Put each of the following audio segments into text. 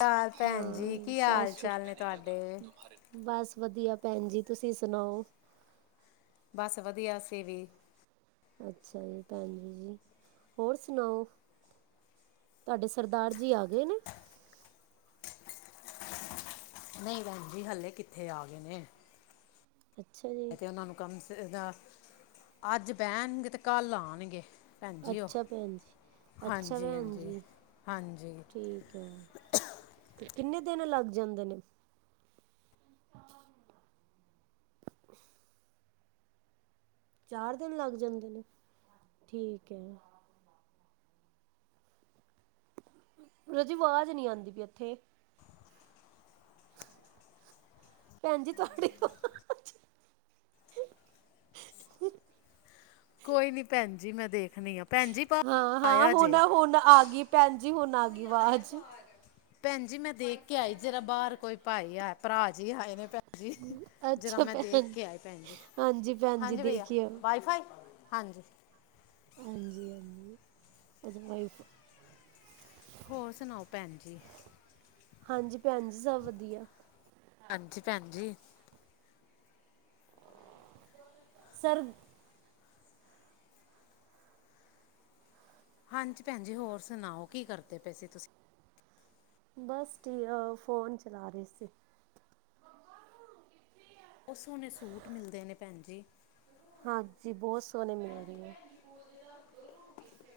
ਚ ਭੈਣ ਜੀ ਹਾਂ ਕੀ ਸਤਿ ਹਾਲ ਸ਼੍ਰੀ ਚਾਲ ਨੇ ਤੁਹਾਡੇ ਬਸ ਵਧੀਆ ਭੈਣ ਜੀ ਤੁਸੀਂ ਸੁਣਾਓ ਬਸ ਵਧੀਆ ਅਸੀ ਵੀ। ਅੱਛਾ ਜੀ ਭੈਣ ਜੀ ਹੋਰ ਸੁਣਾਓ ਤੁਹਾਡੇ ਸਰਦਾਰ ਜੀ ਆ ਗਏ ਨੇ? ਨਹੀਂ ਭੈਣ ਜੀ ਹਲੇ ਕਿੱਥੇ ਆ ਗਏ ਨੇ। ਅੱਛਾ ਜੀ ਇਥੇ ਉਨਾਂ ਨੂੰ ਕੰਮ [unintelligible] ਅੱਜ ਬੈਂਨਗੇ ਤੇ ਕੱਲ ਆਣਗੇ। ਭੈਣ ਜੀ ਉਹ ਅੱਛਾ ਭੈਣ ਜੀ ਅੱਛਾ ਹਾਂਜੀ ਭੈਣ ਹਾਂਜੀ ਜੀ ਹਾਂਜੀ ਠੀਕ ਐ। ਕਿੰਨੇ ਦਿਨ ਲੱਗ ਜਾਂਦੇ ਨੇ ਚਾਰ ਦਿਨ ਲੱਗ ਜਾਂਦੇ ਨੇ ਠੀਕ ਹੈ। ਰਾਜੇ ਆਵਾਜ਼ ਨੀ ਆਂਦੀ ਪਈ ਏਥੇ। ਭੈਣ ਜੀ ਤੁਹਾਡੀ ਕੋਈ ਨੀ ਭੈਣ ਜੀ ਮੈਂ ਦੇਖ ਹਾਂ-ਹਾਂ ਹੁਣ-ਹੁਣ ਆ ਗਈ ਭੈਣ। ਜੀ ਹੁਣ ਆ ਗੀ ਆਵਾਜ਼। ਭੈਣ ਜੀ ਮੈਂ ਦੇਖ ਕੇ ਆਈ ਜਰਾ ਬਾਰ ਕੋਈ ਭਾਈ ਆਇਆ ਭਰਾ ਜੀ ਆਏ ਨੇ। ਹਾਂਜੀ ਜਰਾ ਅੱਛਾ ਮੈਂ ਦੇਖ ਭੈਣ ਕੇ ਆਈ ਭੈਣ ਜੀ ਹਾਂਜੀ ਭੈਣ ਜੀ ਹਾਂਜੀ ਭਈਆ ਦੇਖਿਓ ਵਾਈ ਫਾਈ। ਹਾਂਜੀ। ਹਾਂਜੀ ਹਾਂਜੀ ਅ ਵਾਈਫ ਹੋਰ ਸੁਣਾਓ ਭੈਣ ਜੀ। ਹਾਂਜੀ। ਭੈਣ ਜੀ ਸਭ ਵਧੀਆ। ਹਾਂਜੀ ਭੈਣ ਜੀ ਸਰ ਹਾਂਜੀ ਭੈਣ ਜੀ ਹੋਰ ਸੁਣਾਓ ਕੀ ਕਰਦੇ ਪਏ ਸੀ ਤੁਸੀਂ? ਬਸ ਠੀਕ ਫੋਨ ਚਲਾ ਰਹੀ ਸੀ। ਬਹੁਤ ਸੋਹਣੇ ਸੂਟ ਮਿਲਦੇ ਨੇ ਭੈਣ ਜੀ। ਹਾਂਜੀ ਬਹੁਤ ਸੋਹਣੇ ਮਿਲੇ ਨੇ।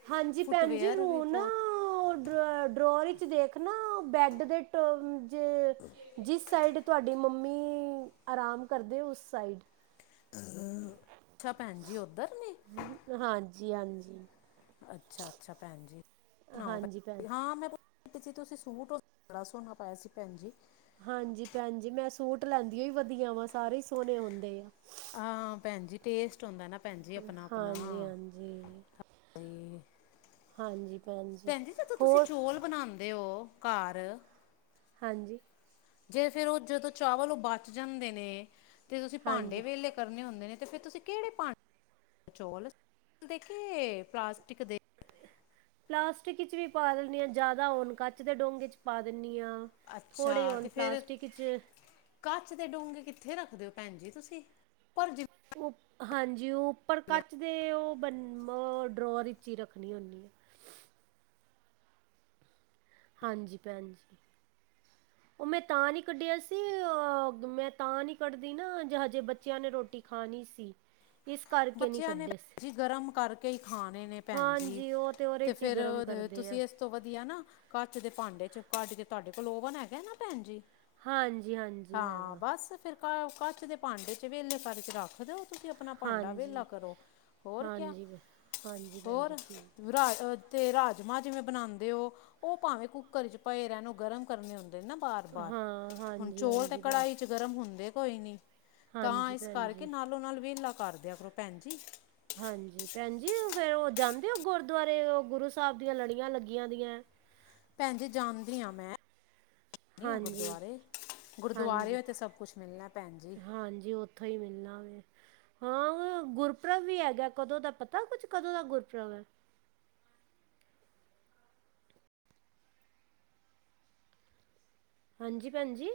ਹਾਂਜੀ ਭੈਣ ਜੀ ਫੁੱਟਵੇਅਰ ਵੀ ਰੂ ਨਾ ਬਹੁਤ ਓ ਡਰਾ ਡਰਾਰ ਵਿੱਚ ਵਿੱਚ ਦੇਖ ਨਾ ਬੈਡ ਦੇ ਟ ਜੇ ਜਿਸ ਸਾਈਡ ਤੁਹਾਡੀ ਮੰਮੀ ਆਰਾਮ ਕਰਦੇ ਉਸ ਸਾਈਡ ਅਹ [inaudible] ਅੱਛਾ ਭੈਣ ਜੀ ਓਧਰ ਨੇ ਜੀ ਹਾਂਜੀ ਅੱਛਾ ਅੱਛਾ ਭੈਣ ਜੀ ਹਾਂਜੀ ਭੈਣ [unintelligible] ਹਾਂ ਮੈਂ ਤੁਸੀਂ ਸੂਟ ਓ ਬੜਾ ਸੋਣਾ ਪਾਇਆ ਸੀ ਭੈਣ ਜੀ ਹਾਂਜੀ ਭੈਣ ਜੀ ਮੈਂ ਸੂਟ ਲੈਂਦੀ ਓ ਵਧੀਆ ਵਾ ਸਾਰੇ ਈ ਸੋਣੇ ਹੁੰਦੇ ਐ ਹਾਂ ਭੈਣ ਜੀ ਟੇਸਟ ਹੁੰਦਾ ਨਾ ਭੈਣ ਜੀ ਆਪਣਾ-ਆਪਣਾ ਹਾਂਜੀ ਹਾਂਜੀ ਜੀ ਹਾਂਜੀ। ਜੀ ਭੈਣ ਜ ਜਦੋਂ ਤੁਸੀਂ ਹੋਰ ਚੋਲ ਬਣਾਉਦੇ ਓ ਘਰ ਹਾਂਜੀ। ਜੇ ਫੇਰ ਓ ਜਦੋਂ ਚਾਵਲ ਓ ਬਚ ਜਾਂਦੇ ਨੇ ਤੇ ਤੁਸੀਂ ਹਾਂਜੀ ਭਾਂਡੇ ਵੇਲੇ ਕਰਨੇ ਹੁੰਦੇ ਨੇ ਤੇ ਫਿਰ ਤੁਸੀਂ ਕਿਹੜੇ ਭਾਂਡੇ ਚੋਲ ਦੇ ਪਲਾਸਟਿਕ ਦੇ ਪਲਾਸਟਿਕ ਵਿਚ ਵੀ ਪਾ ਦਨੀ ਆ ਜਿਆਦਾ ਹੋਣ ਕੱਚ ਦੇ ਡੋ ਚ ਪਾ ਦਣੀ ਆ ਅੱਛਾ ਤੇ ਫਿਰ ਕੱਚ ਦੇ ਡੂੰਘਤੇ ਕਿੱਥੇ ਰੱਖਦੇ ਹੋ ਭੈਣ ਜੀ ਤੁਸੀਂ ਪਰ ਉ ਹਾਂਜੀ ਉਪਰ ਜਿਵੇਂ ਕੱਚ ਦੇ ਉਹ ਬ ਡਰੋ ਹੀ ਰੱਖਣੀ ਹੁੰਦੀ ਆ ਹਾਂਜੀ ਭੈਣਜੀ ਉਹ ਮੈਂ ਤਾਂ ਨੀ ਕੱਢਿਆ ਸੀ ਅ ਮੈਂ ਤਾਂ ਨੀ ਕੱਢਦੀ ਨਾ ਜੇ ਹਜੇ ਬੱਚਿਆਂ ਨੇ ਰੋਟੀ ਖਾਣੀ ਸੀ ਇਸ ਕਰਕੇ ਨਹੀਂ ਬੱਚਿਆਂ ਨੇੈ ਕੱਢੇ ਸੀ ਜੀ ਗਰਮ ਕਰਕੇ ਹੀ ਖਾਣੇ ਨੇ ਭੈਣ ਜੀ ਹਾਂਜੀ ਉਹ ਤਾਂ ਉਹਦੇ ਤੇ 'ਚ ਹੀ ਫੇਰ ਗਰਮ ਕਰਦੇ ਆ ਤੁਸੀਂ ਇਸ ਤੋਂ ਵਧੀਆ ਨਾ ਕੱਚ ਦੇ ਭਾਂਡੇ ਚ ਕੱਚ ਦੇ ਤੁਹਾਡੇ ਕੋਲ ਓਵਨ ਹੈਗਾ ਨਾ ਭੈਣ ਜੀ ਹਾਂਜੀ ਹਾਂਜੀ ਹਾਂ ਹੈਗਾ ਬਸ ਫਿਰ ਕੱਚ ਦੇ ਭਾਂਡੇ ਚ ਵੇਲੇ ਕਰਕੇ ਰੱਖ ਦਿਓ ਤੁਸੀਂ ਆਪਣਾ ਭਾਂਡ ਭਾਂਡਾ ਹਾਂਜੀ ਵਿਹਲਾ ਕਰੋ ਹੋਰ ਕਿਆ ਹਾਂਜੀ ਭ ਹਾਂਜੀ ਭੈਣ ਜੀ ਹੋਰ ਠੀਕ ਤੇ ਰਾਜਮਾਂ ਜਿਵੇਂ ਬਣਾਉਂਦੇ ਹੋ ਉਹ ਭਾਵੇਂ ਕੁੱਕਰ ਚ ਭਏ ਰਹਿਣ ਗਰਮ ਕਰਨੇ ਹੁੰਦੇ ਨਾ ਬਾਰ ਬਾਰ ਹਾਂ ਹੁਣ ਹਾਂਜੀ ਚੋਲ ਤੇ ਹਾਂਜੀ ਭੈਣ ਕੜਾਹੀ ਚ ਗਰਮ ਹੁੰਦੇ ਕੋਈ ਨਹੀਂ ਤਾਂ ਹਾਂਜੀ ਇਸ ਭੈਣ ਕਰਕੇ ਜੀ ਨਾਲੋਂ ਨਾਲ ਵਿਹਲਾ ਕਰਦੇ ਆ ਕਰੋ ਭੈਣ ਜੀ ਹਾਂਜੀ ਭੈਣ ਜੀ ਫਿਰ ਉਹ ਜਾਂਦੇ ਗੁਰਦੁਆਰੇ ਗੁਰੂ ਸਾਹਿਬ ਦੀਆਂ ਲੜੀਆਂ ਲੱਗੀਆਂ ਦੀਆਂ ਭੈਣ ਜੀ ਜਾਣਦੀ ਹਾਂ ਮੈਂ ਹਾਂਜੀ ਗੁਰਦੁਆਰੇ ਹਾਂਜੀ ਗੁਰਦੁਆਰੇ ਤੇ ਸਭ ਕੁਛ ਮਿਲਣਾ ਭੈਣ ਜੀ ਹਾਂਜੀ ਉੱਥੋਂ ਹੀ ਮਿਲਣਾ ਵ ਹਾਂ ਗੁਰੂ ਪੁਰਬ ਵੀ ਹੈਗਾ ਕਦੋਂ ਦਾ ਪਤਾ ਕੁਛ ਕਦੋਂ ਦਾ ਗੁਰਪੁਰਬ ਹੈ ਹਾਂਜੀ ਭੈਣਜੀ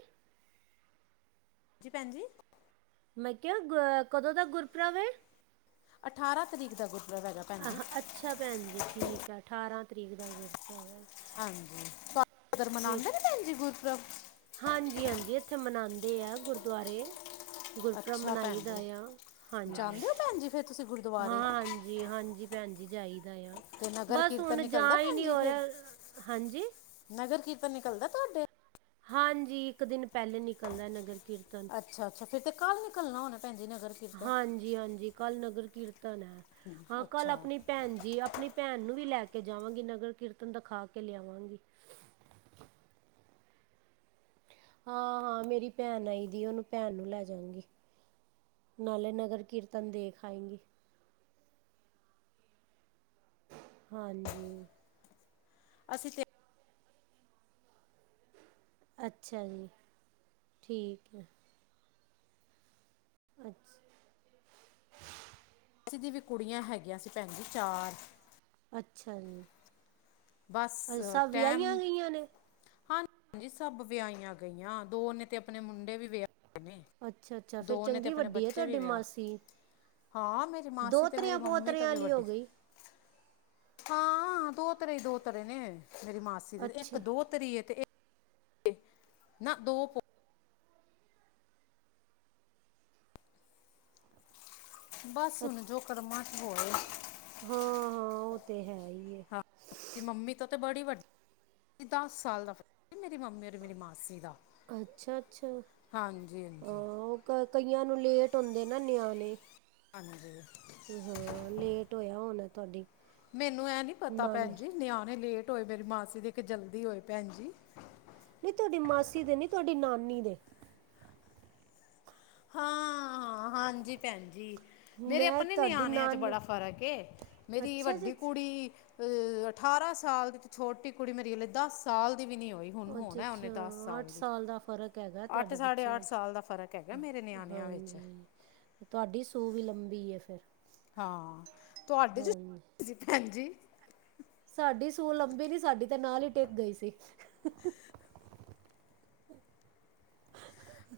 ਹਾਂਜੀ ਭੈਣ ਜੀ ਮੈਂ ਕਿਹਾ ਕਦੋਂ ਦਾ ਗੁਰਪੁਰਬ ਅਠਾਰਾਂ ਤਰੀਕ ਦਾ ਗੁਰੂ। ਆਹ ਅੱਛਾ ਭੈਣ ਜੀ ਠੀਕ ਆ ਅਠਾਰਾਂ ਤਰੀਕ ਦਾ ਗੁਰਪੁਰਬ ਹੈ ਹਾਂਜੀ ਤੁਹਾਡੇ ਉਧਰ ਠੀਕ। ਮਨਾਉਂਦੇ ਨੇ ਭੈਣ ਜੀ ਗੁਰਪੁਰਬ ਹਾਂਜੀ ਹਾਂਜੀ ਇੱਥੇ ਮਨਾਉਂਦੇ ਆ ਗੁਰਦੁਆਰੇ। ਗੁਰਪੁਰਬ ਅੱਛਾ ਭੈਣ ਮਨਾਈ ਦਾ ਜੀ ਆ ਹਾਂਜੀ ਜਾਂਦੇ ਹੋ ਭੈਣ ਜੀ ਫਿਰ ਤੁਸੀਂ ਹਾਂ ਗੁਰਦੁਆਰੇ ਹਾਂਜੀ ਹਾਂਜੀ ਭੈਣ ਜੀ ਜਾਈਦਾ ਆ ਤੇ ਨਗਰ ਬਸ ਕੀਰਤਨ ਹੁਣ ਨਿਕਲਦਾ ਜਾ ਹੀ ਭੈਣ ਨੀ ਜੀ ਹੋ ਫਿਰ ਰਿਹਾ ਹਾਂਜੀ। ਨਗਰ ਕੀਰਤਨ ਨਿਕਲਦਾ ਤੁਹਾਡੇ। ਹਾਂਜੀ ਇੱਕ ਦਿਨ ਪਹਿਲੇ ਨਿਕਲਦਾ ਨਗਰ। ਕੀਰਤਨ ਅੱਛਾ ਅੱਛਾ ਫੇਰ ਤੇ। ਕੱਲ ਨਿਕਲਣਾ ਹੋਣਾ। ਭੈਣ ਜੀ ਨਗਰ ਕੀਰਤਨ ਹਾਂਜੀ ਹਾਂਜੀ ਕੱਲ੍ਹ ਨਗਰ ਕੀਰਤਨ। ਹੈ ਹਾਂ ਕੱਲ ਅੱਛਾ ਆਪਣੀ ਭੈਣ ਜੀ ਆਪਣੀ ਭੈਣ ਨੂੰ ਵੀ ਲੈ। ਕੇ ਜਾਵਾਂਗੀ ਨਗਰ ਕੀਰਤਨ ਦਿਖਾ ਕੇ ਲਿਆਵਾਂਗੀ। ਹਾਂ ਹਾਂ ਮੇਰੀ ਭੈਣ ਆਈ ਦੀ ਉਹਨੂੰ ਭੈਣ ਨੂੰ ਲੈ ਜਾਂਗੀ ਨਾਲੇ ਨਗਰ ਕੀਰਤਨ ਦੇਖ ਆਏਗੀ। ਹਾਂਜੀ। ਅਸੀਂ ਤੇ। ਅੱਛਾ ਜੀ ਠੀਕ ਹੈ। ਅੱਛਾ। ਅਸੀ ਦੀ ਵੀ ਕੁੜੀਆਂ ਹੈਗੀਆਂ ਸੀ ਭੈਣ ਜੀ ਚਾਰ। ਅੱਛਾ ਜੀ। ਬਸ ਅ ਸਬ ਵਿਆਹੀਆਂ ਗਈਆਂ ਨੇ। ਹਾਂਜੀ ਸਭ ਵਿਆਹੀਆਂ ਗਈਆਂ ਦੋ ਨੇ ਤੇ ਆਪਣੇ ਮੁੰਡੇ ਵੀ ਵਿਆਹ। ਅੱਛਾ ਅੱਛਾ ਫਿਰ ਦੋ ਨੇ ਤੇ ਚੰਗੀ ਆਪਣੇ ਵੱਡੀ ਹੈ ਬੱਚੇ ਵੀ ਤੁਹਾਡੀ ਵਿਆਹ ਮਾਸੀ ਹਾਂ ਮੇਰੀ ਮਾਸੀ ਤੇ ਮੇਰੀ ਦੋਹਤਰਿਆਂ ਮੰਮੀ ਤਾਂ ਪੋਤਰਿਆਂ ਵੀ ਵਾਲੀ ਹੋ ਵੱਡੀ। ਗਈ ਹਾਂ ਦੋਤਰੇ ਹੀ ਦੋਤਰੇ ਨੇ। ਮੇਰੀ ਮਾਸੀ ਦੀ ਇੱਕ ਅੱਛਾ ਦੋਤ੍ਰੀ ਹੈ। ਤੇ ਇੱਕ- ਨਾ ਦੋ। ਬਸ ਅੱ ਹੁਣ ਜੋ ਕਰਮਾ। ਹੋੋਰ। ਹਾਂ ਹਾਂ ਉਹ ਤੇ ਹੈ ਹੀ। ਹਾਂ ਮੰਮੀ ਤਾਂ ਤਾਂ ਬੜੀ ਵੱ ਦਸ ਸਾਲ ਦਾ ਫਰਕ ਏ ਮੇਰੀ ਮੰਮੀ ਔਰ ਮੇਰੀ ਮਾਸੀ ਦਾ। ਅੱਛਾ ਅੱਛਾ ਹਾਂਜੀ ਹਾਂ ਹਾਂਜੀ ਉਹਗਾ। ਕਈਆਂ ਨੂੰ ਲੇਟ ਹੁੰਦੇ ਨਾ ਨਿਆਣੇ। ਹਾਂਜੀ ਹਾਂ ਲੇਟ ਹੋਇਆ ਹੋਣਾ ਤੁਹਾਡੀ ਮੈਨੂੰ ਇਹ ਨੀ ਪਤਾ ਨਾਨੀ ਭੈਣ ਜੀ ਨਿਆਣੇ ਲੇਟ। ਹੋਏ ਮੇਰੀ ਮਾਸੀ ਦੀ ਕੀ ਜਲਦੀ ਹੋਏ ਭੈਣ ਜੀ। ਨੀ ਦੇ। ਹਾਂ ਹਾਂਜੀ ਭੈਣ ਜੀ। ਮੇਰੇ ਮੈਂ ਆਪਣੇ ਤੁਹਾਡੀ ਨਿਆਣਿਆਂ ਚ ਨਾਨੀ ਬੜਾ ਫ਼ਰਕ ਮੇਰੀ ਅੱਛਾ ਅੱਛਾ ਵੱਡੀ ਅੱਛਾ ਕੁੜੀ। ਅ ਅਠਾਰਾਂ ਸਾਲ ਦੀ ਤੇ ਛੋਟੀ ਕੁੜੀ ਮੇਰੀ ਹਲੇ ਦਸ ਸਾਲ। ਦੀ ਵੀ ਨਹੀਂ ਹੋਈ ਹੁਣ ਅੱਛਾ ਹੋਣਾ ਅੱਛਾ ਉਹਨੇ ਦਸ ਅੱਠ ਦੀ ਸਾਲ ਦਾ ਫ਼ਰਕ। ਗਾ ਅੱਠ ਤੁਹਾਡੇ ਸਾਢੇ ਬੱਚਿਆਂ ਅੱਠ ਸਾਲ ਦਾ ਫ਼ਰਕ ਹੈਗਾ ਚ ਮੇਰੇ ਨਿਆਣਿਆਂ ਵਿੱਚ ਹਾਂਜੀ ਤੁਹਾਡੀ ਸੂ ਵੀ ਲੰਬੀ ਹੈ ਫਿਰ ਹਾਂ ਤੁਹਾਡੇ ਹਾਂਜੀ [unintelligible] ਭੈਨਜੀ ਸਾਡੀ ਸੂਲ ਲੰਬੀ ਨੀ ਸਾਡੀ ਤੇ ਨਾਲ ਹੀ ਟਿੱਗ ਗਈ ਸੀ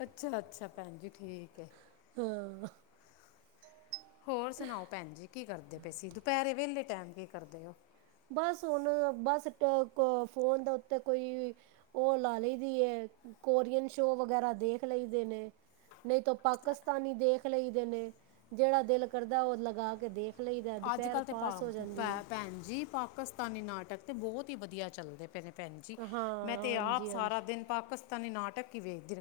ਅੱਛਾ ਅੱਛਾ ਭੈਣ ਜੀ ਠੀਕ ਹੈ ਹਾਂ ਹੋਰ ਸੁਣਾਓ ਭੈਣ ਜੀ ਕੀ ਕਰਦੇ ਪਏ ਸੀ ਦੁਪਹਿਰੇ ਵਹਲੇ ਟੈਮ ਕੀ ਕਰਦੇ ਉਹ ਬਸ ਹੁਣ ਬਸ ਫੋਨ ਦੇ ਉੱਤੇ ਕੋਈ ਉਹ ਲਾ ਲਈ ਦੀ ਹੈ ਕੋਰੀਅਨ ਸ਼ੋ ਵਗੈਰਾ ਦੇਖ ਲਈ ਦੇ ਨੇ ਨਹੀਂ ਤ ਪਾਕਿਸਤਾਨੀ ਦੇਖ ਲਈ ਦੇ ਨੇ ਜਿਹੜਾ ਦਿਲ ਕਰਦਾ ਉਹ ਲਗਾ ਕੇ ਦੇਖ ਲਈਦਾ ਅੱਜ ਦੁਪਹਿਰ ਕੱਲ ਤੇ ਪਾਸ ਹੋ ਜਾਂਦੀ ਹੈ ਭੈਣ ਜੀ ਪਾ ਪਾਕਿਸਤਾਨੀ ਨਾਟਕ ਤੇ ਬਹੁਤ ਹੀ ਵਧੀਆ ਚੱਲਦੇ ਪਏ ਨੇ ਭੈਣ ਜ ਹਾਂ ਮੈਂ ਤੇ ਆਪ ਹਾਂਜੀ ਹਾਂਜੀ ਸਾਰਾ ਦਿਨ ਪਾਕ [unintelligible] ਨਾਟਕ ਵੀ [unintelligible]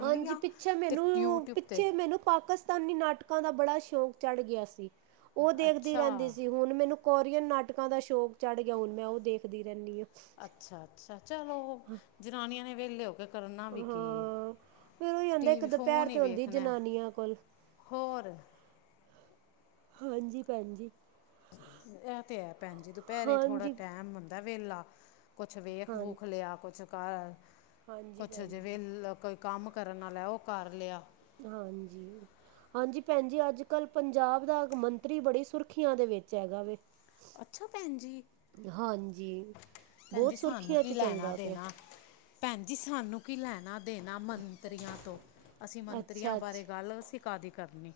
ਹਾਂਜੀ ਪਿੱਛੇ ਮੈਨੂੰ ਤੇ ਪਿੱਛੇ ਮੈਨੂੰ ਪਾਕਿਸਤਾਨੀ ਨਾਟਕ। ਉਹ ਦਾ ਬੜਾ ਸ਼ੌਕ ਚੜ੍ਹ ਗਿਆ ਸੀ। ਉਹ ਦੇਖਦੀ ਅੱਛਾ ਰਹਿੰਦੀ ਸੀ ਹੁਣ ਮੈਨੂੰ? ਕੋਰੀਅਨ ਨਾਟਕਾਂ ਦਾ ਸ਼ੌਕ ਚੜ੍ਹ ਗਿਆ ਹੁਣ ਮੈਂ ਉਹ ਦੇਖਦੀ ਰਹਿਣੀ ਹਾਂ? ਅੱਛਾ ਅੱਛਾ ਚਲੋ ਜਨਾਨੀਆਂ ਨੇ। ਵਿਹਲੇ ਹੋਕੇ? ਕਰਨਾ ਵੀ ਕੀ ਹੈ ਹਾਂ ਫੇਰ ਉਹੀ ਹੁੰਦਾ ਇੱਕ ਟੀਵੀ ਦੁਪਹਿਰ ਫੋਨ ਹੀ ਤੇ ਹੁੰਦੀ ਵੇਖਣਾ ਜਨਾਨੀਆਂ ਕੋਲ। ਹੋਰ? ਹਾਂਜੀ ਭੈਣ ਜੀ। ਇਹ ਤੇ ਹੈ ਭੈਣ ਜੀ ਦੁਪਹਿਰੇ ਥੋੜਾ ਹਾਂਜੀ ਟਾਈਮ ਹੁੰਦਾ ਹੈ। [unintelligible] ਕੁਛ ਵੇਖ ਹਾਂ ਵੂਖ ਲਿਆ ਕੁਛ? ਘਰ। ਹਾਂਜੀ ਕੁਛ ਭੈਣ ਜੀ ਜਿਵੇਂ ਕੋਈ ਕੰਮ? ਕਰਨ ਵਾਲਾ ਉਹ ਕਰ ਲਿਆ? ਹਾਂਜੀ ਹਾਂਜੀ ਭੈਣ ਜੀ ਅੱਜ ਕੱਲ ਪੰਜਾਬ ਦਾ ਮੰਤਰੀ ਬੜੀ ਸੁਰਖੀਆਂ ਦੇ ਵਿੱਚ ਹੈਗਾ ਵੇ? ਅੱਛਾ ਭੈਣ ਜੀ ਹਾਂਜੀ ਭੈਣ ਜੀ ਬਹੁਤ ਸਾਨੂੰ ਸੁਰਖੀਆਂ ਕੀ 'ਚ ਲੈਣਾ ਚੱਲਦਾ ਪਿਆ ਦੇਣਾ ਭੈਣ ਜੀ ਸਾਨੂੰ? ਕੀ ਲੈਣਾ? ਦੇਣਾ ਮੰਤਰੀਆਂ ਤੋਂ ਅਸੀਂ ਮੰਤਰੀਆਂ ਅੱਛਾ ਬਾਰੇ ਅੱਛਾ। ਗੱਲ ਅਸੀਂ ਕਾਦੀ ਕਰਨੀ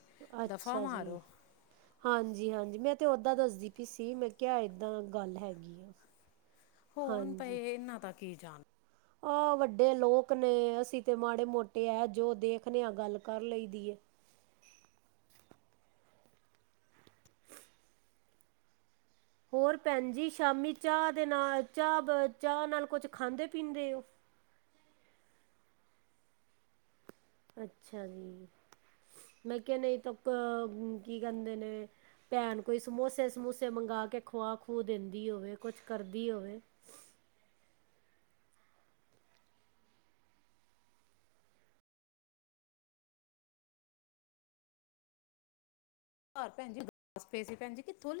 ਦਫ਼ਾ ਅੱਛਾ ਜੀ। ਮਾਰੋ? ਹਾਂਜੀ ਹਾਂਜੀ ਮੈਂ ਤੇ ਓਦਾਂ ਦੱਸਦੀ ਪਈ ਸੀ ਮੈਂ ਕਿਹਾ ਹੈ ਏਦਾਂ ਗੱਲ ਹੈਗੀ ਆ। ਹੋਣ ਹਾਂਜੀ। ਭਏ ਇੰਨਾ ਤੱਕ? ਕੀ ਜਾਣ? ਆਹ ਵੱਡੇ ਲੋਕ ਨੇ ਅਸੀਂ ਤੇ ਮਾੜੇ ਮੋਟੇ ਆ ਜੋ ਦੇਖਨ ਆ ਗੱਲ ਕਰ ਲਈ ਦੀ ਹੈ? ਹੋਰ ਭੈਣ ਜੀ ਸ਼ਾਮੀ ਚਾਹ ਦੇ ਨਾਲ ਚਾਹ ਚਾਹ ਨਾਲ ਕੁਛ ਖਾਂਦੇ ਪੀਂਦੇ ਹੋ? ਅੱਛਾ ਜੀ ਮੈਂ ਕਿਹਾ ਨਹੀਂ ਤਾਂ ਕੀ ਕਹਿੰਦੇ ਨੇ ਭੈਣ ਕੋਈ ਉ ਸਮੋਸੇ ਸਮੋਸੇ ਮੰਗਵਾ ਕੇ ਖੁਵਾ ਖੂ ਦਿੰਦੀ ਹੋਵੇ ਕੁਛ ਕਰਦੀ ਹੋਵੇ? ਘਰ ਭੈਣ ਜੀ ਉਦਾਸ ਪਏ ਸੀ ਭੈਣਜੀ ਕਿੱਥੋਂ?